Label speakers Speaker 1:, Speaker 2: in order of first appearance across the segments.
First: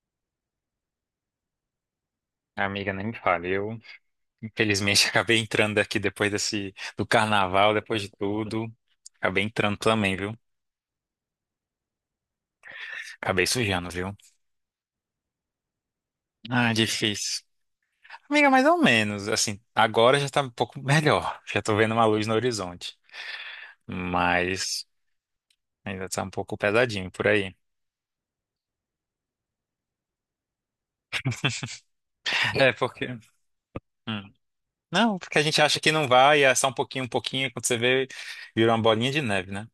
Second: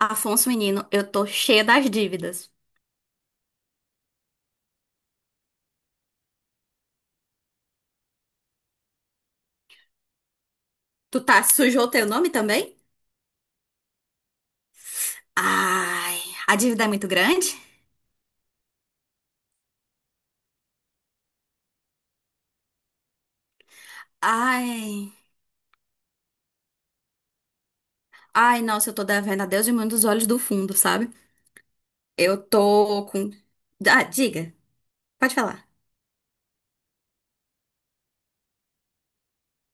Speaker 1: Afonso, menino, eu tô cheia das dívidas.
Speaker 2: Amiga, nem me fale. Eu, infelizmente, acabei entrando aqui depois desse, do carnaval, depois de tudo. Acabei entrando também, viu?
Speaker 1: Tu tá sujou teu nome também?
Speaker 2: Acabei sujando, viu?
Speaker 1: Ai, a
Speaker 2: Ah,
Speaker 1: dívida é muito
Speaker 2: difícil.
Speaker 1: grande?
Speaker 2: Amiga, mais ou menos. Assim, agora já tá um pouco melhor. Já tô vendo uma luz no horizonte. Mas
Speaker 1: Ai,
Speaker 2: ainda tá um pouco pesadinho por aí.
Speaker 1: ai, nossa, eu tô devendo a Deus e mundo dos olhos do fundo, sabe? Eu
Speaker 2: É,
Speaker 1: tô
Speaker 2: porque.
Speaker 1: com. Ah,
Speaker 2: Hum.
Speaker 1: diga,
Speaker 2: Não,
Speaker 1: pode
Speaker 2: porque a gente
Speaker 1: falar.
Speaker 2: acha que não vai, e é só um pouquinho, quando você vê, virou uma bolinha de neve, né?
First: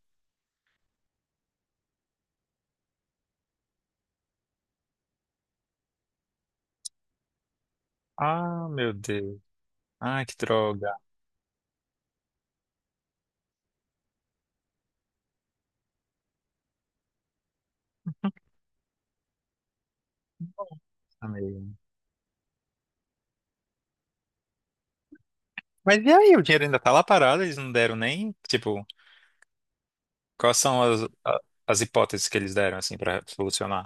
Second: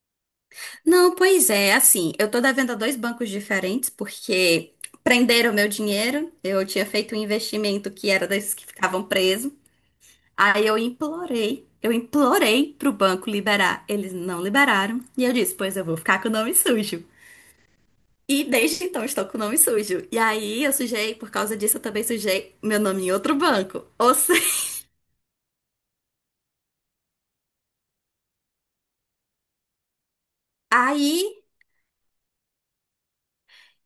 Speaker 1: Não, pois é, assim, eu tô devendo a dois bancos diferentes porque prenderam meu dinheiro. Eu tinha feito um investimento que era desses que
Speaker 2: Ah, meu
Speaker 1: ficavam
Speaker 2: Deus.
Speaker 1: presos.
Speaker 2: Ai, que
Speaker 1: Aí eu
Speaker 2: droga,
Speaker 1: implorei, eu implorei pro banco liberar. Eles não liberaram. E eu disse, pois eu vou ficar com o nome sujo. E desde então estou com o nome sujo. E aí eu sujei, por causa
Speaker 2: amiga.
Speaker 1: disso eu também sujei meu nome em outro banco. Ou seja,
Speaker 2: Mas e aí, o dinheiro ainda tá lá parado, eles não deram nem, tipo, quais são as, a-
Speaker 1: aí,
Speaker 2: as hipóteses que eles deram, assim, pra solucionar?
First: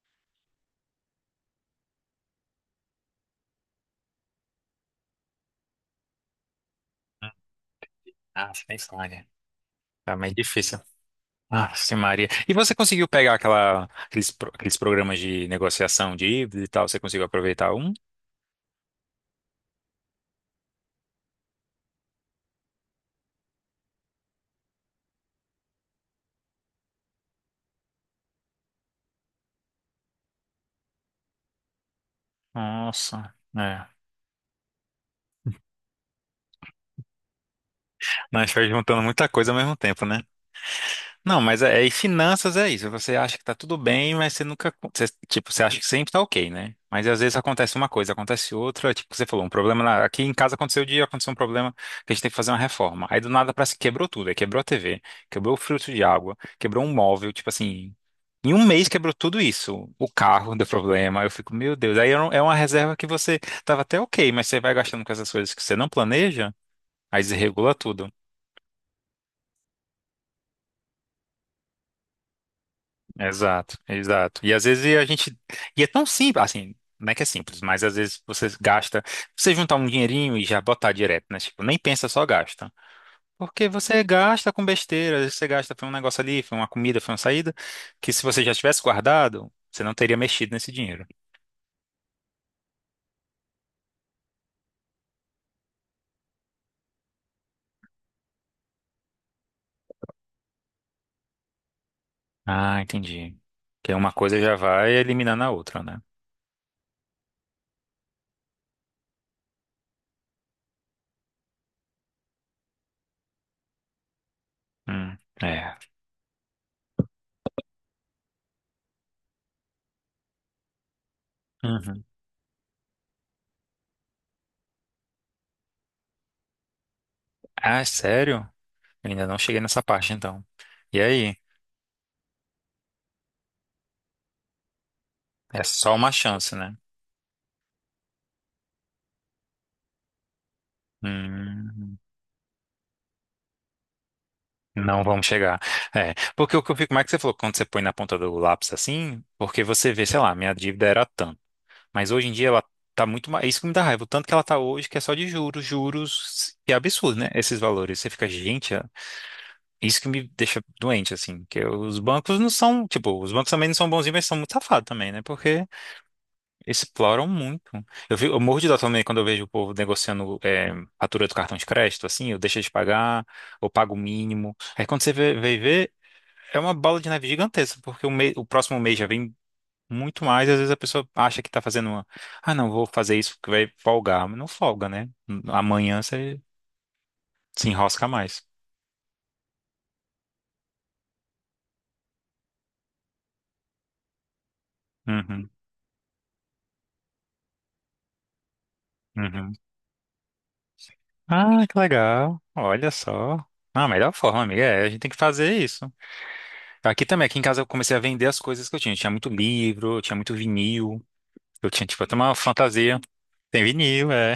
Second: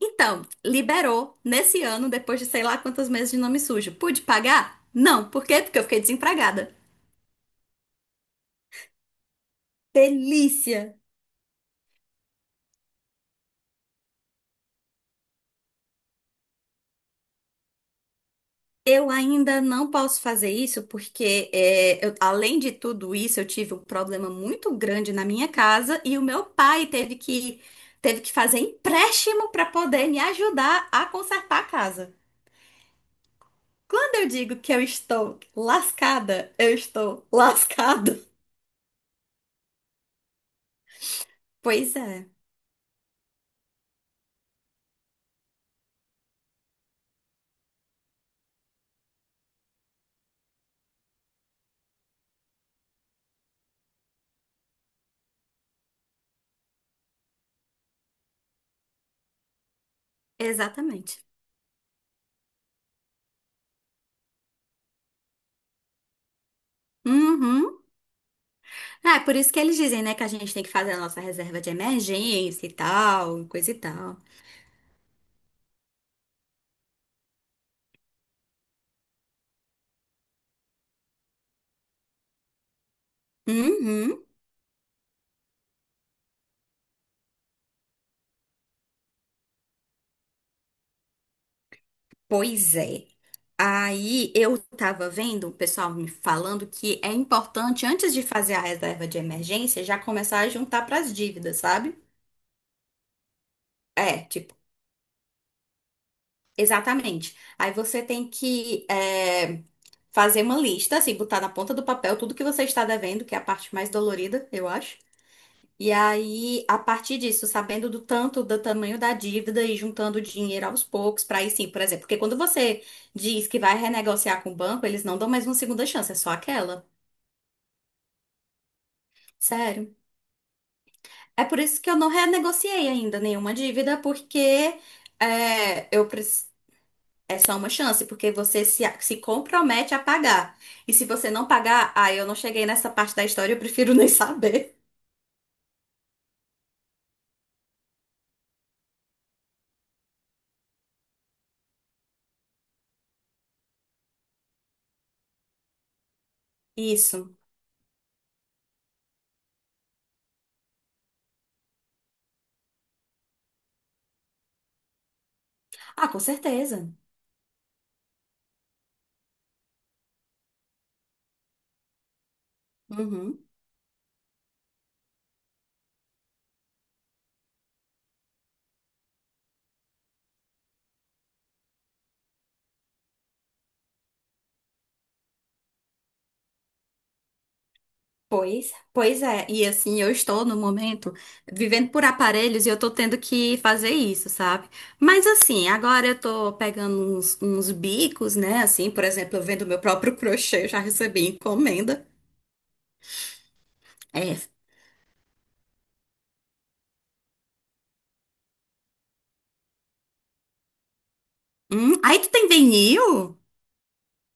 Speaker 1: então, liberou nesse ano, depois de sei lá quantos meses de nome sujo. Pude pagar? Não. Por quê? Porque eu fiquei desempregada.
Speaker 2: Ah, nem falha. Tá meio difícil.
Speaker 1: Delícia!
Speaker 2: Ah, sim, Maria. E você conseguiu pegar aquela, aqueles, pro- aqueles programas de negociação de dívida e tal? Você conseguiu aproveitar um?
Speaker 1: Eu ainda não posso fazer isso porque, é, além de tudo isso, eu tive um problema muito grande na minha casa e o meu pai teve que fazer empréstimo para poder me ajudar a consertar a casa.
Speaker 2: Nossa, é.
Speaker 1: Quando eu digo que eu estou lascada, eu estou lascada.
Speaker 2: Mas foi juntando muita coisa ao mesmo tempo, né? Não, mas é, e
Speaker 1: Pois é,
Speaker 2: finanças é isso. Você acha que tá tudo bem, mas você nunca, você, tipo, você acha que sempre tá ok, né? Mas às vezes acontece uma coisa, acontece outra, tipo, você falou, um problema na- aqui em casa aconteceu o dia, aconteceu um problema que a gente tem que fazer uma reforma. Aí do nada parece que quebrou tudo, aí quebrou a TV, quebrou o filtro de água, quebrou um móvel, tipo assim, em um mês quebrou tudo isso. O carro deu
Speaker 1: exatamente.
Speaker 2: problema, eu fico, meu Deus, aí é um- é uma reserva que você tava até ok, mas você vai gastando com essas coisas que você não planeja, aí desregula
Speaker 1: Uhum.
Speaker 2: tudo.
Speaker 1: Ah, é por isso que eles dizem, né, que a gente tem que fazer a nossa reserva de emergência e tal, coisa e
Speaker 2: Exato,
Speaker 1: tal.
Speaker 2: exato. E às vezes a gente. E é tão simples, assim, não é que é simples, mas às vezes você gasta. Você juntar um dinheirinho e já botar direto, né? Tipo, nem pensa, só gasta. Porque você
Speaker 1: Uhum.
Speaker 2: gasta com besteira, às vezes você gasta, foi um negócio ali, foi uma comida, foi uma saída, que se você já tivesse guardado, você não teria mexido nesse dinheiro.
Speaker 1: Pois é. Aí eu tava vendo o pessoal me falando que é importante, antes de fazer a reserva de emergência, já começar a juntar pras dívidas, sabe?
Speaker 2: Ah, entendi. Que uma
Speaker 1: É,
Speaker 2: coisa
Speaker 1: tipo,
Speaker 2: já vai eliminando a outra, né?
Speaker 1: exatamente. Aí você tem que é, fazer uma lista, assim, botar na ponta do papel tudo que você está devendo, que é a parte mais dolorida, eu acho.
Speaker 2: Hum, é.
Speaker 1: E aí, a partir disso, sabendo do tanto do tamanho da dívida e juntando dinheiro aos poucos, para aí sim, por exemplo,
Speaker 2: Uhum.
Speaker 1: porque quando você diz que vai renegociar com o banco, eles não dão mais uma segunda chance, é só aquela.
Speaker 2: Ah, é sério? Eu ainda não cheguei nessa
Speaker 1: Sério.
Speaker 2: parte, então. E aí?
Speaker 1: É por isso que eu não renegociei ainda nenhuma dívida, porque
Speaker 2: É
Speaker 1: é,
Speaker 2: só uma chance, né?
Speaker 1: é só uma chance, porque você se compromete a pagar. E se você não pagar,
Speaker 2: Hum.
Speaker 1: ah, eu não cheguei nessa parte da história, eu prefiro nem saber.
Speaker 2: Não vamos chegar. É, porque o que eu fico, como é que você falou, quando você põe na ponta do lápis assim, porque você vê, sei lá, minha dívida era tanto, mas hoje em dia ela tá muito mais, isso que me dá raiva, o tanto que ela tá hoje, que é só de juros, juros, que é absurdo, né?
Speaker 1: Isso.
Speaker 2: Esses valores, você fica, gente, é- isso que me deixa doente, assim, que os bancos não são, tipo, os bancos também não são bonzinhos, mas são muito safados também, né? Porque
Speaker 1: Ah, com certeza.
Speaker 2: exploram muito. Eu, vi- eu morro de dó também quando eu vejo o povo negociando é, fatura do cartão de crédito, assim, eu deixo de pagar,
Speaker 1: Uhum.
Speaker 2: ou pago o mínimo. Aí quando você vê, é uma bola de neve gigantesca, porque o, me- o próximo mês já vem muito mais. Às vezes a pessoa acha que tá fazendo uma. Ah, não, vou fazer isso porque vai folgar. Mas não folga, né? Amanhã você se enrosca mais.
Speaker 1: Pois é, e assim, eu estou no momento vivendo por aparelhos e eu tô tendo que fazer isso, sabe? Mas
Speaker 2: Uhum,
Speaker 1: assim, agora eu tô pegando uns bicos, né? Assim, por exemplo, eu
Speaker 2: uhum.
Speaker 1: vendo meu próprio crochê, eu já recebi
Speaker 2: Ah, que
Speaker 1: encomenda.
Speaker 2: legal. Olha só. Ah, a melhor
Speaker 1: É.
Speaker 2: forma, amiga, é a gente tem que fazer isso. Aqui também, aqui em casa eu comecei a vender as coisas que eu tinha. Eu tinha muito livro, eu tinha muito vinil. Eu tinha, tipo, até
Speaker 1: Aí tu
Speaker 2: uma
Speaker 1: tem
Speaker 2: fantasia.
Speaker 1: vinil?
Speaker 2: Tem vinil, é.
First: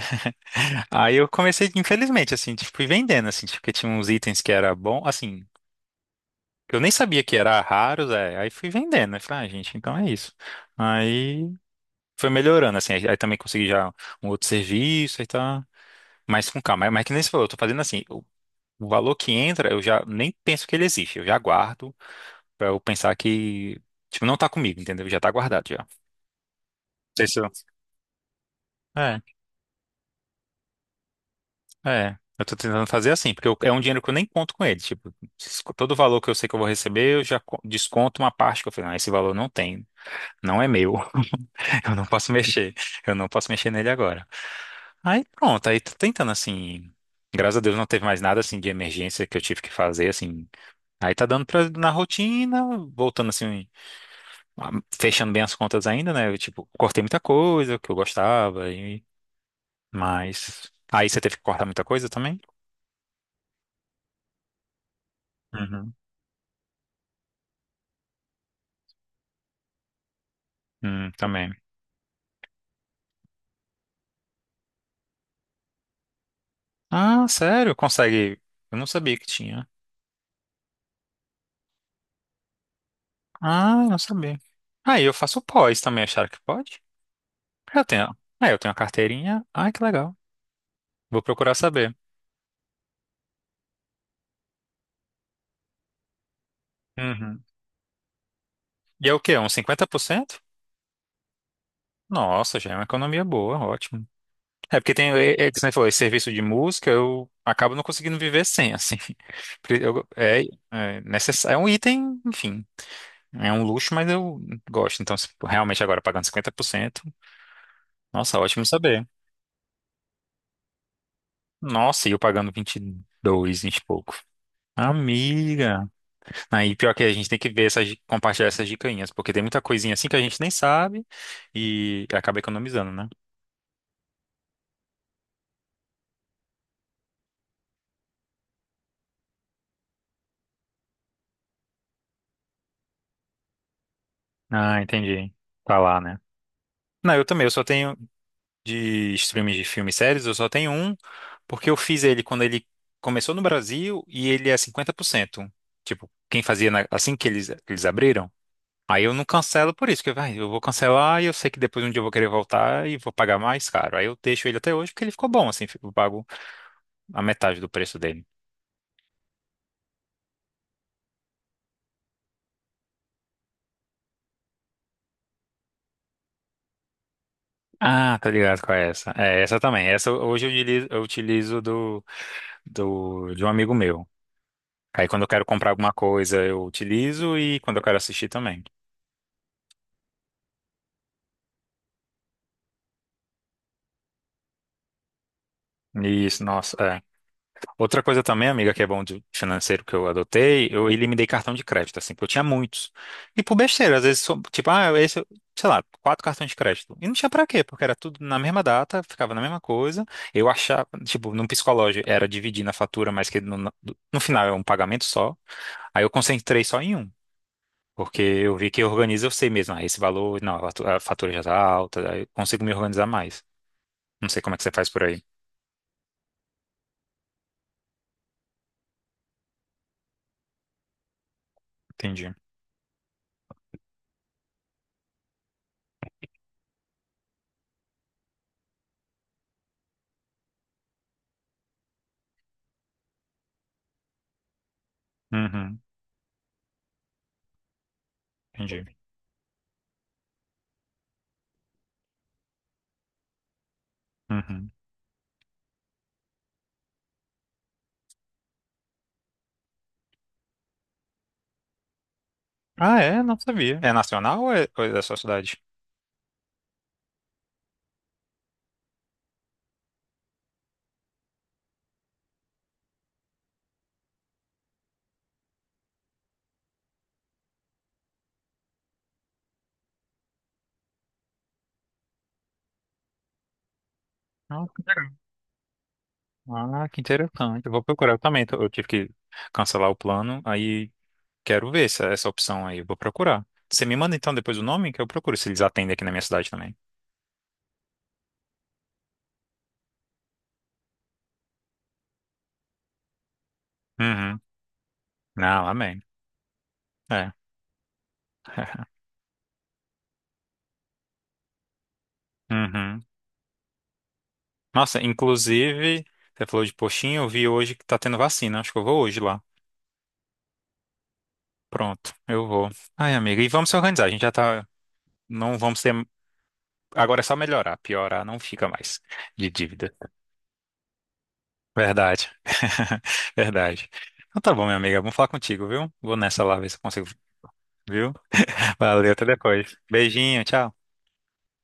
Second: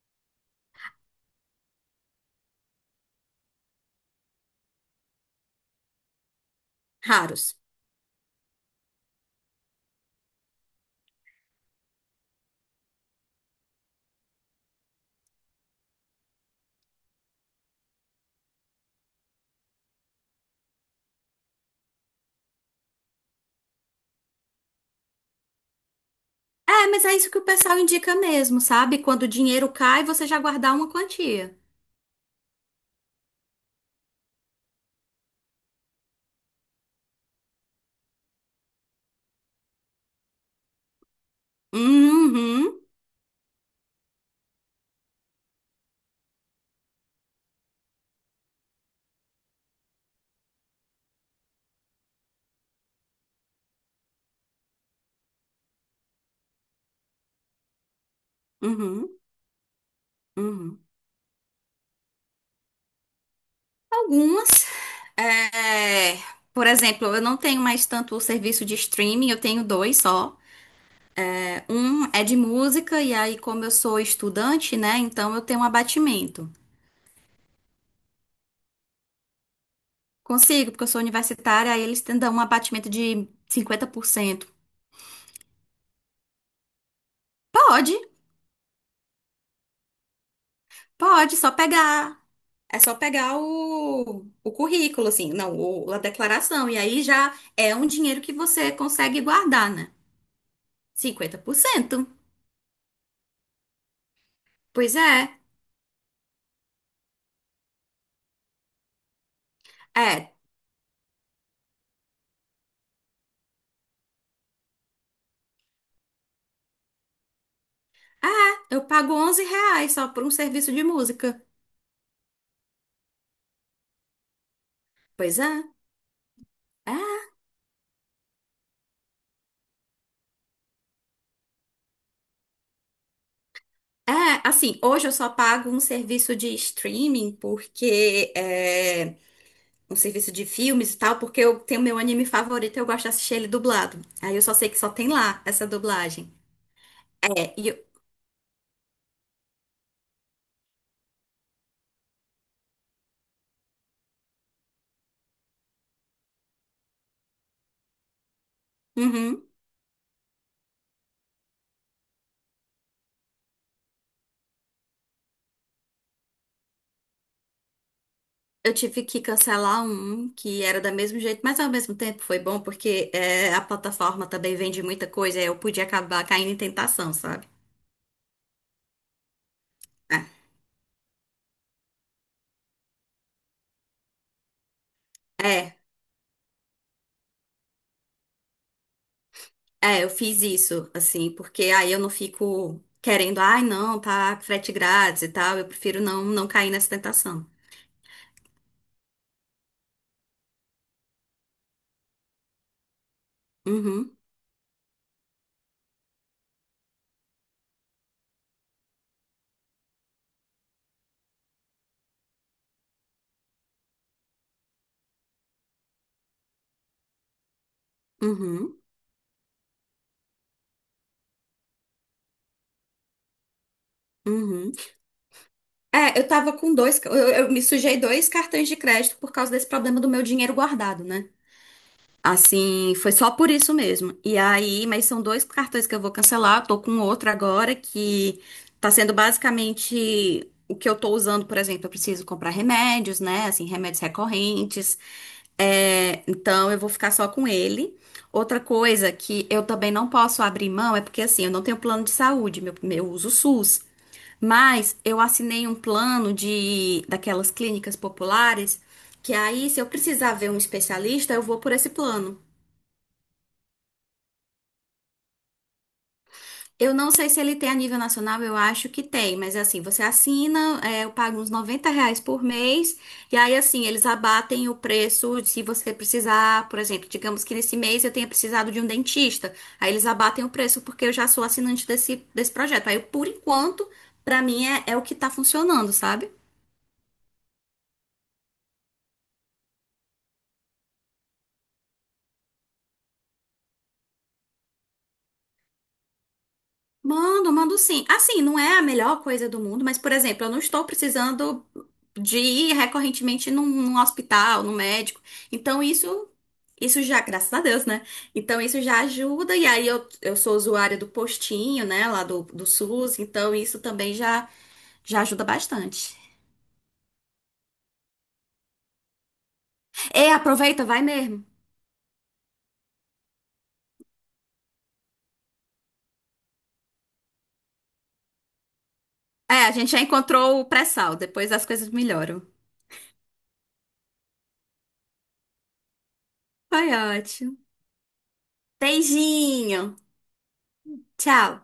Speaker 2: Aí eu comecei, infelizmente, assim, tipo, fui vendendo, assim, tipo, porque tinha uns itens que era bom, assim. Eu nem sabia que
Speaker 1: Raros.
Speaker 2: era raros é. Aí fui vendendo, né? Falei, ah, gente, então é isso. Aí foi melhorando, assim. Aí também consegui já um outro serviço, aí tá mais com calma. Mas que nem você falou, eu tô fazendo assim, o valor que entra, eu já nem penso que ele existe. Eu já guardo pra eu pensar que, tipo, não tá comigo, entendeu? Já tá guardado já. Não
Speaker 1: É, mas é
Speaker 2: sei
Speaker 1: isso que
Speaker 2: se
Speaker 1: o
Speaker 2: eu-
Speaker 1: pessoal indica mesmo, sabe?
Speaker 2: É,
Speaker 1: Quando o dinheiro cai, você já guardar uma quantia.
Speaker 2: é. Eu tô tentando fazer assim, porque eu- é um dinheiro que eu nem conto com ele. Tipo, todo o valor que eu sei que eu vou receber, eu já co- desconto uma parte que eu falei, não, esse valor não tem, não é meu. Eu não posso mexer.
Speaker 1: Uhum,
Speaker 2: Eu não posso mexer nele agora. Aí pronto, aí tô tentando assim. Graças a Deus não teve mais nada assim de emergência que eu tive que fazer assim. Aí tá dando pra, na rotina, voltando assim, ah, fechando bem as contas ainda, né? Eu, tipo, cortei muita coisa que eu gostava e
Speaker 1: uhum,
Speaker 2: mas
Speaker 1: uhum.
Speaker 2: aí você teve que cortar muita coisa também?
Speaker 1: Algumas,
Speaker 2: Uhum.
Speaker 1: é, por exemplo, eu não tenho mais tanto o serviço de streaming, eu tenho dois só.
Speaker 2: Também.
Speaker 1: É, um é de música, e aí, como eu sou estudante, né, então eu tenho um abatimento.
Speaker 2: Ah, sério? Consegue? Eu não sabia que tinha.
Speaker 1: Consigo, porque eu sou universitária, aí dão um abatimento de
Speaker 2: Ah,
Speaker 1: cinquenta
Speaker 2: eu não
Speaker 1: por
Speaker 2: sabia.
Speaker 1: cento
Speaker 2: Aí eu faço pós também, acharam que pode? Eu
Speaker 1: Pode,
Speaker 2: tenho. Ah eu tenho a carteirinha. Ai, que legal. Vou
Speaker 1: pode, só
Speaker 2: procurar saber.
Speaker 1: pegar. É só pegar o currículo, assim, não, o, a declaração. E aí já
Speaker 2: Uhum.
Speaker 1: é um dinheiro que você
Speaker 2: E é o
Speaker 1: consegue
Speaker 2: quê? Uns
Speaker 1: guardar,
Speaker 2: cinquenta
Speaker 1: né?
Speaker 2: por cento?
Speaker 1: 50%.
Speaker 2: Nossa, já é uma economia boa, ótimo. É porque
Speaker 1: Pois
Speaker 2: tem, é,
Speaker 1: é.
Speaker 2: é, que você falou, esse serviço de música, eu acabo não conseguindo viver sem, assim. Porque eu-
Speaker 1: É.
Speaker 2: é, é necessário, é um item, enfim, é um luxo, mas eu gosto. Então, se realmente agora pagando 50%, nossa,
Speaker 1: Ah,
Speaker 2: ótimo
Speaker 1: eu
Speaker 2: saber.
Speaker 1: pago R$ 11 só por um serviço de música.
Speaker 2: Nossa, e eu pagando 22, 20 e pouco.
Speaker 1: Pois é.
Speaker 2: Amiga. Aí, pior que a
Speaker 1: É,
Speaker 2: gente tem que ver essas, di- compartilhar essas dicainhas, porque tem muita coisinha assim que a gente nem sabe e acaba economizando, né?
Speaker 1: é, assim, hoje eu só pago um serviço de streaming, porque é um serviço de filmes e tal, porque eu tenho meu anime favorito e eu gosto de assistir ele dublado. Aí eu só sei que
Speaker 2: Ah,
Speaker 1: só tem
Speaker 2: entendi.
Speaker 1: lá essa
Speaker 2: Tá lá, né?
Speaker 1: dublagem.
Speaker 2: Não, eu também, eu
Speaker 1: É,
Speaker 2: só
Speaker 1: e eu,
Speaker 2: tenho de streams de filme e séries, eu só tenho um, porque eu fiz ele quando ele começou no Brasil e ele é 50%. Tipo, quem fazia na- assim que eles abriram. Aí eu não
Speaker 1: Uhum.
Speaker 2: cancelo por isso, porque vai, eu vou cancelar e eu sei que depois um dia eu vou querer voltar e vou pagar mais caro. Aí eu deixo ele até hoje porque ele ficou bom, assim, eu pago a metade do preço dele.
Speaker 1: Eu tive que cancelar um que era do mesmo jeito, mas ao mesmo tempo foi bom porque é, a plataforma também vende muita coisa, aí eu podia acabar caindo em tentação, sabe?
Speaker 2: Ah, tá ligado com essa. É, essa também. Essa
Speaker 1: É.
Speaker 2: hoje eu utilizo do, do, de um amigo meu. Aí quando eu quero comprar
Speaker 1: É.
Speaker 2: alguma coisa, eu utilizo e quando eu quero assistir também.
Speaker 1: É, eu fiz isso, assim, porque aí eu não fico querendo, ai, não, tá frete grátis e tal, eu prefiro não,
Speaker 2: Isso,
Speaker 1: não cair
Speaker 2: nossa,
Speaker 1: nessa
Speaker 2: é.
Speaker 1: tentação.
Speaker 2: Outra coisa também, amiga, que é bom de financeiro que eu adotei, eu eliminei cartão de crédito, assim, porque eu tinha muitos. E por besteira, às
Speaker 1: Uhum,
Speaker 2: vezes, só- tipo, ah, esse, sei lá, quatro cartões de crédito. E não tinha pra quê, porque era tudo na mesma data, ficava na mesma coisa. Eu achava, tipo, num psicológico, era dividir na fatura, mas que no, no final é um pagamento só. Aí eu concentrei só em um. Porque eu vi
Speaker 1: uhum,
Speaker 2: que organiza, eu sei mesmo, ah, esse valor, não, a fatu- a fatura já tá alta, aí eu consigo me organizar mais. Não sei como é que você
Speaker 1: uhum.
Speaker 2: faz por aí.
Speaker 1: É, eu tava com dois, eu me sujei dois cartões de crédito por causa desse problema do meu dinheiro guardado, né?
Speaker 2: Entendi.
Speaker 1: Assim, foi só por isso mesmo. E aí, mas são dois cartões que eu vou cancelar. Eu tô com outro agora que tá sendo basicamente o que eu tô usando. Por exemplo, eu preciso comprar remédios, né? Assim, remédios recorrentes.
Speaker 2: Uhum,
Speaker 1: É, então eu vou ficar só com ele. Outra
Speaker 2: entendi.
Speaker 1: coisa que eu também não posso abrir mão é porque assim, eu não tenho plano de saúde, meu, eu uso o SUS.
Speaker 2: Uhum.
Speaker 1: Mas eu assinei um plano de daquelas clínicas populares que aí, se eu precisar ver um especialista, eu vou por esse plano.
Speaker 2: Ah, é? Não sabia. É nacional ou é da sua cidade?
Speaker 1: Eu não sei se ele tem a nível nacional, eu acho que tem, mas assim, você assina, é, eu pago uns R$ 90 por mês, e aí assim, eles abatem o preço se você precisar, por exemplo, digamos que nesse mês eu tenha precisado de um dentista, aí eles abatem o preço porque eu já sou assinante desse projeto. Aí, por enquanto, pra mim
Speaker 2: Ah, que
Speaker 1: é, é o que
Speaker 2: legal.
Speaker 1: tá funcionando, sabe?
Speaker 2: Ah, que interessante. Eu vou procurar eu também. Tô- eu tive que cancelar o plano, aí quero ver essa, essa opção aí. Eu vou procurar. Você me manda então depois o nome que eu procuro se eles atendem aqui na minha cidade também.
Speaker 1: Mando sim. Assim, não é a melhor coisa do mundo, mas, por exemplo, eu não estou precisando de ir recorrentemente num
Speaker 2: Uhum.
Speaker 1: hospital, num médico.
Speaker 2: Não,
Speaker 1: Então,
Speaker 2: amém.
Speaker 1: isso já,
Speaker 2: É.
Speaker 1: graças a Deus, né? Então, isso já ajuda. E aí, eu sou usuária do postinho, né, lá do
Speaker 2: Uhum.
Speaker 1: SUS. Então, isso também já,
Speaker 2: Nossa,
Speaker 1: já ajuda
Speaker 2: inclusive,
Speaker 1: bastante.
Speaker 2: você falou de postinho, eu vi hoje que tá tendo vacina. Acho que eu vou hoje lá.
Speaker 1: E aproveita, vai mesmo.
Speaker 2: Pronto, eu vou. Ai, amiga, e vamos se organizar. A gente já tá. Não vamos ter. Agora é só melhorar. Piorar não fica mais de
Speaker 1: É, a gente
Speaker 2: dívida.
Speaker 1: já encontrou o pré-sal. Depois as coisas
Speaker 2: Verdade.
Speaker 1: melhoram.
Speaker 2: Verdade. Então tá bom, minha amiga. Vamos falar contigo, viu? Vou nessa lá ver se eu
Speaker 1: Foi
Speaker 2: consigo,
Speaker 1: ótimo.
Speaker 2: viu? Valeu, até depois.
Speaker 1: Beijinho.
Speaker 2: Beijinho, tchau.
Speaker 1: Tchau.